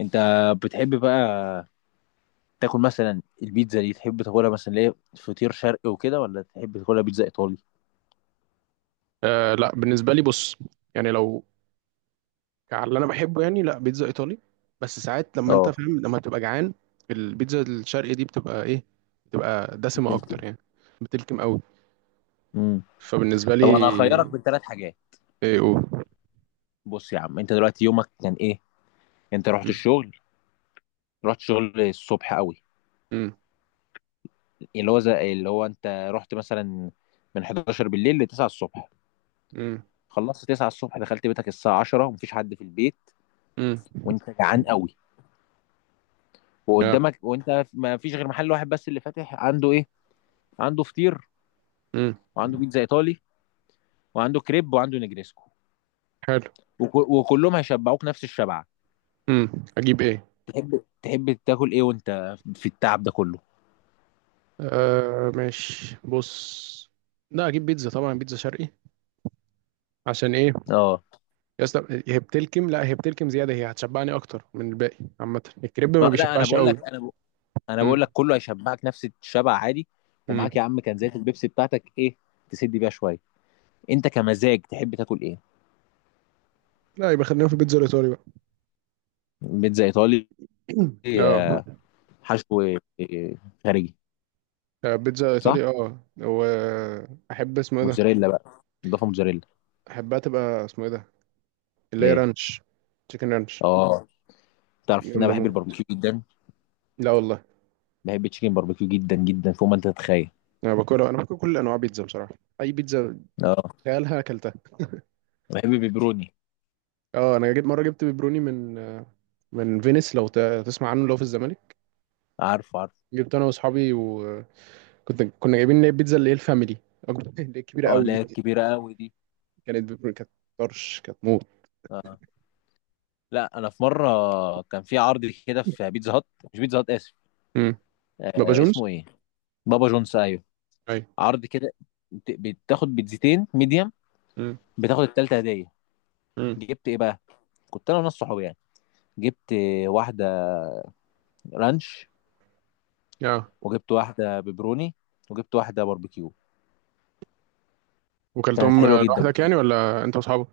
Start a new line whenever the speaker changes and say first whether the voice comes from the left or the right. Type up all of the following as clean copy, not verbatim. left: انت بتحب بقى تاكل مثلا البيتزا دي؟ تحب تاكلها مثلا ليه فطير شرقي وكده، ولا تحب تاكلها بيتزا ايطالي؟
right: آه لا، بالنسبه لي بص، يعني لو على اللي انا بحبه، يعني لا بيتزا ايطالي. بس ساعات لما انت
left: اه،
right: فاهم، لما تبقى جعان البيتزا الشرقي دي بتبقى ايه؟ بتبقى دسمه
left: بتقول كده.
right: اكتر يعني، بتلكم قوي.
left: امم
right: فبالنسبه
left: طب انا هخيرك
right: لي
left: بين 3 حاجات.
right: ايه او.
left: بص يا عم، انت دلوقتي يومك كان ايه؟ انت رحت
right: مم،
left: الشغل، رحت الشغل الصبح قوي،
right: مم،
left: اللي هو زي اللي هو انت رحت مثلا من 11 بالليل ل 9 الصبح،
right: مم،
left: خلصت 9 الصبح دخلت بيتك الساعه 10، ومفيش حد في البيت،
right: مم،
left: وانت جعان قوي،
right: يا،
left: وقدامك وانت ما فيش غير محل واحد بس اللي فاتح. عنده ايه؟ عنده فطير،
right: مم،
left: وعنده بيتزا ايطالي، وعنده كريب، وعنده نجريسكو،
right: حلو.
left: وكلهم هيشبعوك نفس الشبعه.
right: مم، اجيب ايه؟
left: تحب تاكل ايه وانت في التعب ده كله؟
right: آه ماشي بص، لا اجيب بيتزا، طبعا بيتزا شرقي. عشان ايه؟
left: اه.
right: يا اسطى هي بتلكم، لا هي بتلكم زياده، هي هتشبعني اكتر من الباقي. عامه الكريب ما
left: لا،
right: بيشبعش قوي.
left: انا بقول لك
right: مم.
left: كله هيشبعك نفس الشبع عادي.
right: مم.
left: ومعاك يا عم كنزات البيبسي بتاعتك، ايه، تسد بيها شويه. انت كمزاج تحب تاكل ايه؟
right: لا يبقى خلينا في البيتزا الايطالي بقى.
left: بيتزا ايطالي.
right: اه،
left: آه، حشو. خارجي.
right: آه، بيتزا
left: صح،
right: ايطالي اه. واحب اسمه ايه ده؟
left: موتزاريلا بقى، اضافه موتزاريلا.
right: احبها تبقى اسمه ايه ده، اللي هي
left: ايه؟
right: رانش، تشيكن رانش.
left: اه. تعرف ان
right: جامده
left: انا بحب
right: موت،
left: الباربيكيو جدا،
right: لا والله.
left: بحب التشيكن باربيكيو جدا جدا فوق ما انت تتخيل.
right: انا باكلها، انا باكل كل انواع بيتزا بصراحه، اي بيتزا
left: اه،
right: تخيلها اكلتها.
left: بحب البيبروني.
right: اه انا جيت مره جبت بيبروني من من فينيس، لو تسمع عنه، لو في الزمالك.
left: عارف، عارف.
right: جبت انا واصحابي، وكنت كنا جايبين اللي هي البيتزا اللي هي الفاميلي، اللي هي الكبيره
left: اه،
right: قوي
left: اللي
right: دي.
left: هي الكبيرة قوي دي.
right: كانت بيبروني، كانت طرش، كانت موت.
left: اه، لا انا في مرة كان في عرض كده في بيتزا هات، مش بيتزا هات، اسف.
right: مم. بابا جونز،
left: اسمه ايه؟ بابا جونز، ايوه.
right: ايوه.
left: عرض كده، بتاخد بيتزتين ميديم،
right: مم.
left: بتاخد التالتة هدية.
right: مم.
left: جبت ايه بقى؟ كنت انا وناس صحابي يعني. جبت واحدة رانش،
right: اه،
left: وجبت واحدة بيبروني، وجبت واحدة باربيكيو. كانت
right: وكلتهم
left: حلوة جدا
right: لوحدك
left: بصراحة.
right: يعني ولا انت واصحابك؟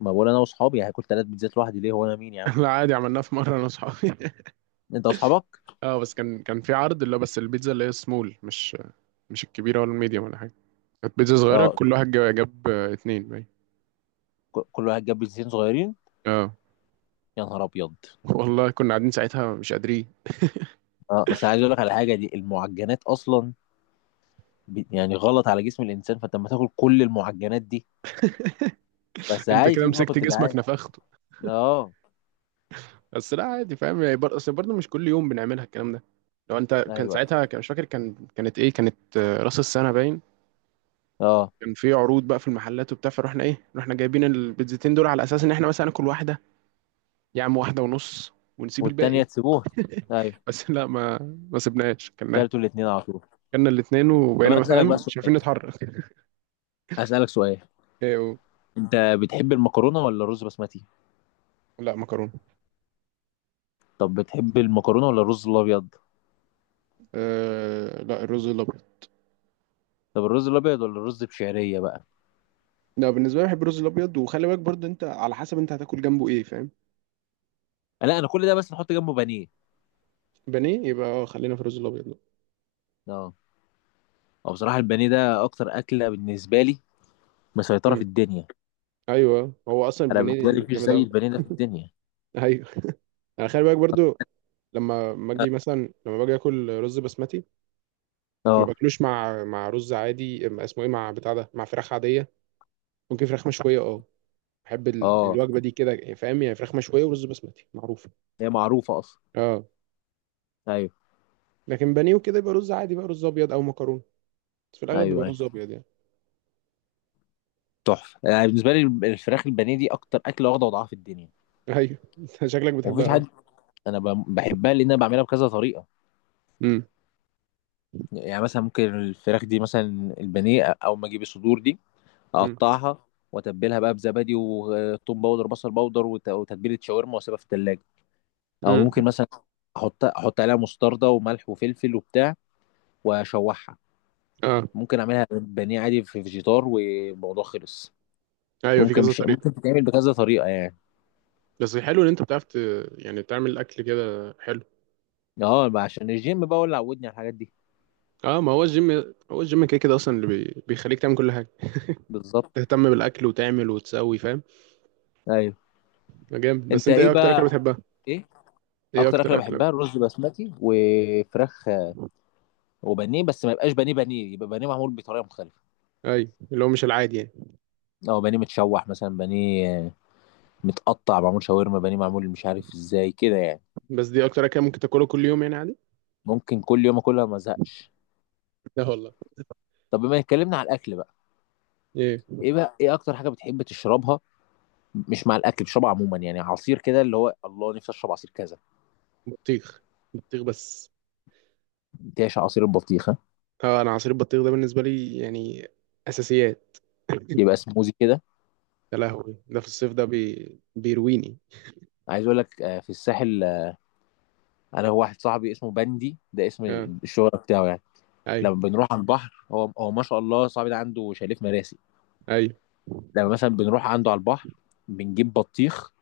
left: ما بقول انا واصحابي، هاكل تلات بيتزات لوحدي ليه؟ هو انا مين يا عم؟
right: لا عادي، عملناها في مره انا واصحابي.
left: انت واصحابك.
right: اه بس كان في عرض، اللي هو بس البيتزا اللي هي سمول، مش مش الكبيره ولا الميديوم ولا حاجه. كانت بيتزا صغيره،
left: اه،
right: كل واحد جاب، اتنين باين.
left: كل واحد جاب بيتزتين صغيرين.
right: اه.
left: يا نهار ابيض.
right: والله كنا قاعدين ساعتها مش قادرين.
left: اه، بس عايز اقول لك على حاجه. دي المعجنات اصلا يعني غلط على جسم الانسان، فانت لما تاكل كل المعجنات دي، بس
right: انت
left: عايز
right: كده
left: ليك ما
right: مسكت
left: كنت
right: جسمك
left: جعان.
right: نفخته.
left: اه.
right: بس لا عادي فاهم يعني، اصل برضه مش كل يوم بنعملها الكلام ده. لو انت كان
left: ايوه.
right: ساعتها، كان مش فاكر، كان كانت ايه؟ كانت آه، راس السنه باين.
left: اه.
right: كان في عروض بقى في المحلات وبتاع، فروحنا ايه، رحنا جايبين البيتزتين دول على اساس ان احنا مثلا هناكل واحده، يا عم واحدة ونص، ونسيب
left: والتانيه
right: الباقي.
left: تسيبوها. ايوه،
right: بس لا ما سبناش،
left: كلتوا
right: كلناها.
left: الاتنين على طول.
right: كلنا الاتنين
left: طب انا
right: وبقينا
left: اسالك بقى
right: فاهم مش عارفين
left: سؤال،
right: نتحرك.
left: اسالك سؤال.
right: إيه
left: انت بتحب المكرونه ولا الرز بسمتي؟
right: لا مكرونة.
left: طب بتحب المكرونه ولا الرز الابيض؟
right: أه لا، الرز الأبيض.
left: طب الرز الابيض ولا الرز بشعريه بقى؟
right: لا بالنسبة لي بحب الرز الأبيض، وخلي بالك برضه أنت على حسب أنت هتاكل جنبه إيه فاهم.
left: لا انا كل ده بس نحط جنبه بانيه.
right: بانيه، يبقى آه، خلينا في الرز الأبيض ده.
left: اه. او بصراحه البانيه ده اكتر اكله بالنسبه لي، مسيطره في
right: امم.
left: الدنيا.
right: أيوه هو أصلا
left: انا بالنسبه لي
right: البانيه
left: مفيش
right: جامد
left: زي
right: أوي.
left: البانيه ده في الدنيا.
right: أيوه. أنا خلي بالك برضه، لما باجي اكل رز بسمتي، ما
left: اه.
right: باكلوش مع مع رز عادي، اسمه ايه، مع بتاع ده، مع فراخ عاديه، ممكن فراخ مشويه اه. بحب
left: اه،
right: الوجبه دي كده فاهم، يعني فراخ مشويه ورز بسمتي معروفه.
left: هي معروفة اصلا.
right: اه.
left: ايوه.
right: لكن بانيه وكده يبقى رز عادي بقى، رز ابيض او مكرونه. بس في الاغلب بيبقى
left: ايوه. ايوه،
right: رز ابيض يعني.
left: تحفة يعني بالنسبة لي. الفراخ البانيه دي اكتر اكلة واخدة وضعها في الدنيا.
right: ايوه. أنت شكلك بتحبها
left: ومفيش
right: قوي.
left: حد. انا بحبها لان انا بعملها بكذا طريقة.
right: امم.
left: يعني مثلا ممكن الفراخ دي مثلا البانيه، او ما اجيب الصدور دي،
right: امم.
left: اقطعها، واتبلها بزبادي وثوم باودر، بصل باودر، وتتبيلة شاورما، واسيبها في التلاجة. او
right: امم.
left: ممكن مثلا احط عليها مستردة وملح وفلفل وبتاع، واشوحها.
right: اه.
left: ممكن اعملها بانيه عادي في فيجيتار والموضوع خلص.
right: ايوه في
left: ممكن
right: كذا
left: مش
right: طريقه.
left: ممكن تتعمل بكذا طريقة يعني.
right: بس حلو ان انت بتعرف يعني تعمل الاكل كده، حلو.
left: اه بقى، عشان الجيم بقى هو اللي عودني على الحاجات دي.
right: اه ما هو الجيم، هو الجيم كده كده اصلا اللي بيخليك تعمل كل حاجه،
left: بالظبط.
right: تهتم بالاكل وتعمل وتسوي فاهم.
left: ايوه.
right: آه، جامد. بس
left: انت
right: انت ايه
left: ايه
right: اكتر اكله
left: بقى؟
right: بتحبها؟
left: ايه
right: ايه
left: اكتر
right: اكتر
left: اكله؟
right: اكله؟
left: بحبها الرز بسمتي وفراخ وبانيه، بس ما يبقاش بانيه بانيه، يبقى بانيه معمول بطريقه مختلفه.
right: ايوه اللي هو مش العادي يعني.
left: او بانيه متشوح مثلا، بانيه متقطع معمول شاورما، بانيه معمول مش عارف ازاي كده يعني.
right: بس دي اكتر اكله ممكن تاكلها كل يوم يعني عادي.
left: ممكن كل يوم اكلها ما ازهقش.
right: لا والله.
left: طب بما اتكلمنا على الاكل بقى،
right: ايه؟
left: ايه بقى، ايه اكتر حاجه بتحب تشربها؟ مش مع الاكل، بتشربها عموما يعني، عصير كده، اللي هو الله نفسي اشرب عصير كذا.
right: بطيخ. بطيخ بس.
left: تعشى عصير البطيخ.
right: طبعا انا عصير البطيخ ده بالنسبه لي يعني اساسيات.
left: يبقى سموزي كده.
right: يا لهوي، ده في الصيف ده بيرويني.
left: عايز اقول لك، في الساحل، انا واحد صاحبي اسمه بندي، ده اسم
right: اه.
left: الشهرة بتاعه يعني.
right: ايوه
left: لما بنروح على البحر، هو ما شاء الله صاحبي ده عنده شاليه في مراسي.
right: ايوه.
left: لما مثلا بنروح عنده على البحر، بنجيب بطيخ،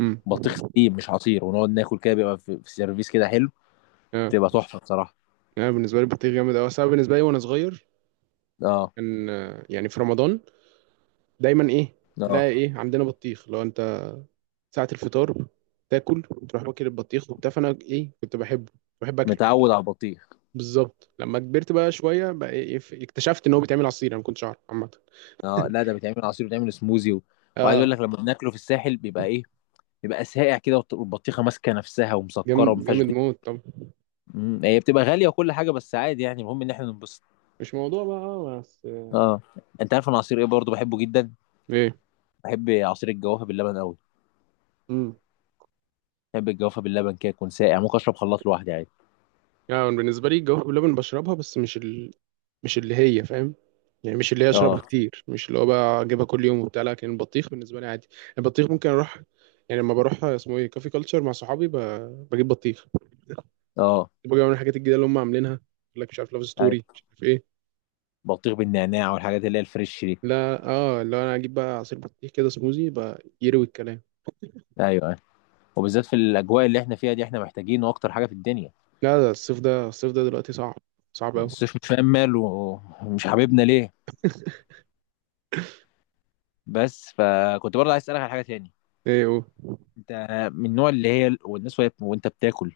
right: امم.
left: بطيخ سليم مش عصير، ونقعد ناكل كده. بيبقى في سيرفيس كده حلو.
right: اه
left: تبقى تحفة بصراحة.
right: انا بالنسبه لي البطيخ جامد قوي. انا بالنسبه لي وانا صغير،
left: اه.
right: كان آه، يعني في رمضان دايما ايه،
left: اه،
right: تلاقي ايه، عندنا بطيخ، لو انت ساعه الفطار، تاكل وتروح واكل البطيخ وبتاع. فانا ايه، كنت بحبه، بحب اكله.
left: متعود على البطيخ.
right: بالظبط. لما كبرت بقى شويه بقى، إيه إيه، اكتشفت ان هو بيتعمل عصير، انا ما كنتش اعرف عامه.
left: اه، لا ده بيتعمل عصير، بيتعمل سموزي. وعايز اقول
right: اه.
left: لك لما بناكله في الساحل بيبقى ايه، بيبقى ساقع كده، والبطيخة ماسكة نفسها ومسكرة وما
right: جامد،
left: فيهاش.
right: جامد موت. طب
left: هي بتبقى غالية وكل حاجة بس عادي يعني، المهم ان احنا ننبسط.
right: مش موضوع بقى آه، بس.
left: اه. انت عارف انا عصير ايه برضه بحبه جدا؟
right: ايه.
left: بحب عصير الجوافة باللبن قوي.
right: امم.
left: بحب الجوافة باللبن كده يكون ساقع، ممكن اشرب خلاط لوحدي عادي.
right: يعني بالنسبه لي الجوافه باللبن بشربها، بس مش اللي هي فاهم، يعني مش اللي هي اشربها
left: اه.
right: كتير، مش اللي هو بقى اجيبها كل يوم وبتاع. لكن البطيخ بالنسبه لي عادي، البطيخ ممكن اروح، يعني لما بروح اسمه ايه كافي كلتشر مع صحابي، بجيب بطيخ،
left: اه.
right: بجيب من الحاجات الجديده اللي هم عاملينها، يقول لك مش عارف لاف ستوري
left: ايوه.
right: مش عارف ايه.
left: بطيخ بالنعناع والحاجات اللي هي الفريش دي.
right: لا اه، اللي هو انا اجيب بقى عصير بطيخ كده، سموزي بقى يروي الكلام.
left: ايوه، ايوه. وبالذات في الاجواء اللي احنا فيها دي، احنا محتاجينه اكتر حاجة في الدنيا.
right: لا ده الصيف، ده الصيف ده دلوقتي صعب، صعب قوي.
left: الصيف مش فاهم ماله ومش حبيبنا ليه. بس فكنت برضه عايز اسألك على حاجة تاني.
right: ايه هو؟
left: انت من النوع اللي هي والناس وانت بتاكل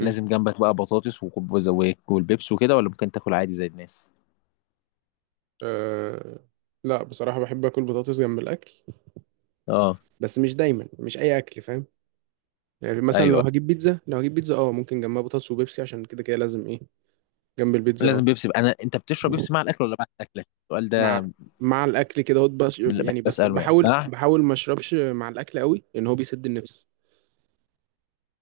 left: لازم جنبك بقى بطاطس وزواك والبيبس وكده، ولا ممكن تاكل عادي زي الناس؟
right: أه لا بصراحة بحب أكل بطاطس جنب الأكل،
left: اه.
right: بس مش دايما، مش أي أكل فاهم. يعني مثلا لو
left: ايوه،
right: هجيب بيتزا، لو هجيب بيتزا أه ممكن جنبها بطاطس وبيبسي، عشان كده كده لازم إيه جنب البيتزا، أه.
left: لازم بيبسي بقى. انا انت بتشرب بيبسي مع الاكل ولا بعد الاكل؟ السؤال
right: مع
left: ده
right: مع الأكل كده هوت، بس
left: اللي بحب
right: يعني بس
left: اساله يعني.
right: بحاول،
left: مع.
right: بحاول ما أشربش مع الأكل قوي، لأن هو بيسد النفس،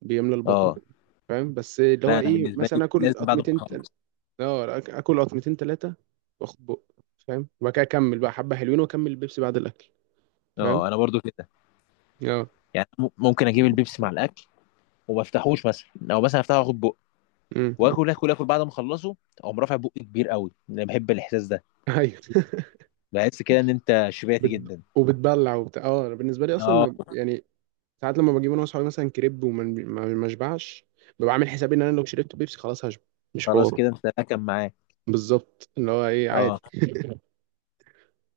right: بيملى البطن
left: اه،
right: فاهم. بس اللي هو
left: لا انا
right: إيه
left: بالنسبه لي
right: مثلا، آكل
left: لازم بعد ما
right: قطمتين
left: اخلص.
right: أه، آكل قطمتين تلاتة، وآخد بق فاهم، وبعد كده أكمل بقى حبة حلوين، وأكمل البيبسي بعد الأكل فاهم.
left: اه، انا برضو كده.
right: أه.
left: يعني ممكن اجيب البيبسي مع الاكل وما افتحوش مثلا، او مثلا افتحه واخد بق
right: أمم.
left: واكل، اكل، اكل بعد ما اخلصه اقوم رافع بقي كبير قوي. انا بحب الاحساس ده،
right: أيوه.
left: بحس كده ان انت شبعت جدا.
right: وبتبلع وبتاع، اه انا بالنسبه لي اصلا
left: اه.
right: يعني ساعات لما بجيب انا واصحابي مثلا كريب، وما ما ما اشبعش، ببقى عامل حسابي ان انا لو شربت بيبسي خلاص هشبع، مش
left: خلاص
right: حوار.
left: كده انت اكل معاه.
right: بالظبط اللي هو ايه، عادي.
left: اه.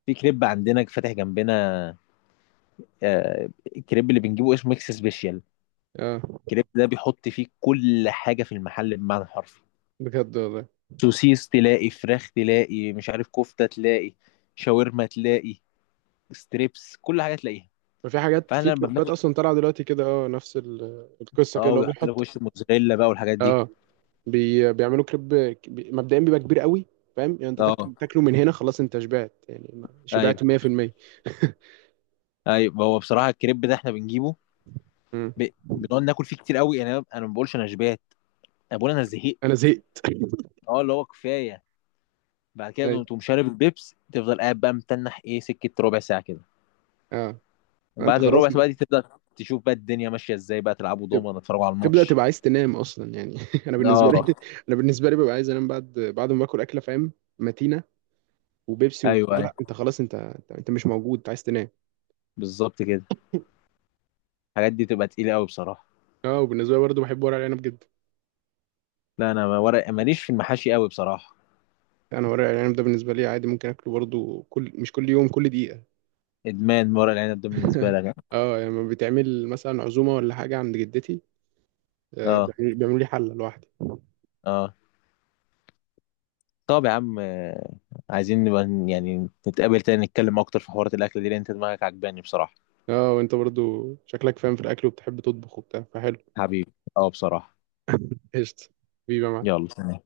left: في كريب عندنا فاتح جنبنا، آه، الكريب اللي بنجيبه اسمه ميكس سبيشال.
right: اه.
left: الكريب ده بيحط فيه كل حاجه في المحل بمعنى حرفي.
right: بجد والله.
left: سوسيس تلاقي، فراخ تلاقي، مش عارف كفته تلاقي، شاورما تلاقي، ستريبس، كل حاجه تلاقيها.
right: ففي حاجات
left: فاحنا
right: في
left: لما
right: كريبات
left: بناكل.
right: اصلا طالعه دلوقتي كده، اه نفس القصه كده،
left: اه،
right: اللي هو
left: ويحط لك
right: بيحط
left: وش موزاريلا بقى والحاجات دي.
right: اه، بيعملوا كريب، مبدئيا بيبقى كبير قوي، فاهم يعني انت
left: اه.
right: تاكل تاكله من هنا، خلاص انت شبعت يعني، شبعت
left: ايوه.
right: 100%.
left: ايوه، هو بصراحه الكريب ده احنا بنجيبه،
right: مم.
left: بنقعد ناكل فيه كتير قوي يعني. انا ما بقولش انا شبعت، انا بقول انا زهقت.
right: انا زهقت.
left: اه، اللي هو كفايه. بعد
right: اي،
left: كده تقوم شارب البيبس، تفضل قاعد بقى متنح ايه سكه ربع ساعه كده.
right: اه. انت
left: بعد
right: خلاص.
left: الربع ساعه بقى دي تبدا تشوف بقى الدنيا ماشيه ازاي، بقى تلعبوا
right: تب-
left: دومنا، تتفرجوا على
right: تبدأ
left: الماتش.
right: تبقى عايز تنام أصلا يعني. أنا بالنسبة لي،
left: اه.
right: أنا بالنسبة لي ببقى عايز أنام بعد، بعد ما باكل أكلة فاهم، متينة، وبيبسي
left: ايوه.
right: وبتاع،
left: ايوه،
right: لا أنت خلاص، أنت مش موجود، أنت عايز تنام.
left: بالظبط كده. الحاجات دي تبقى تقيله قوي بصراحه.
right: أه وبالنسبة لي برضه بحب ورق العنب جدا.
left: لا انا، ورق ماليش في المحاشي قوي بصراحه.
right: أنا ورق العنب ده بالنسبة لي عادي، ممكن أكله برضه، كل مش كل يوم، كل دقيقة.
left: ادمان ورق العنب ده بالنسبه لك.
right: أه يعني لما بتعمل مثلا عزومة ولا حاجة عند جدتي، آه،
left: اه.
right: بيعملوا لي حلة لوحدي.
left: اه. طب يا عم، عايزين نبقى يعني نتقابل تاني، نتكلم اكتر في حوارات الاكل دي، لان انت دماغك عجباني بصراحه.
right: أه وأنت برضه شكلك فاهم في الأكل، وبتحب تطبخ وبتاع فحلو.
left: حبيبي. اه بصراحه.
right: قشطة، بيبقى معاك.
left: يلا، سلام.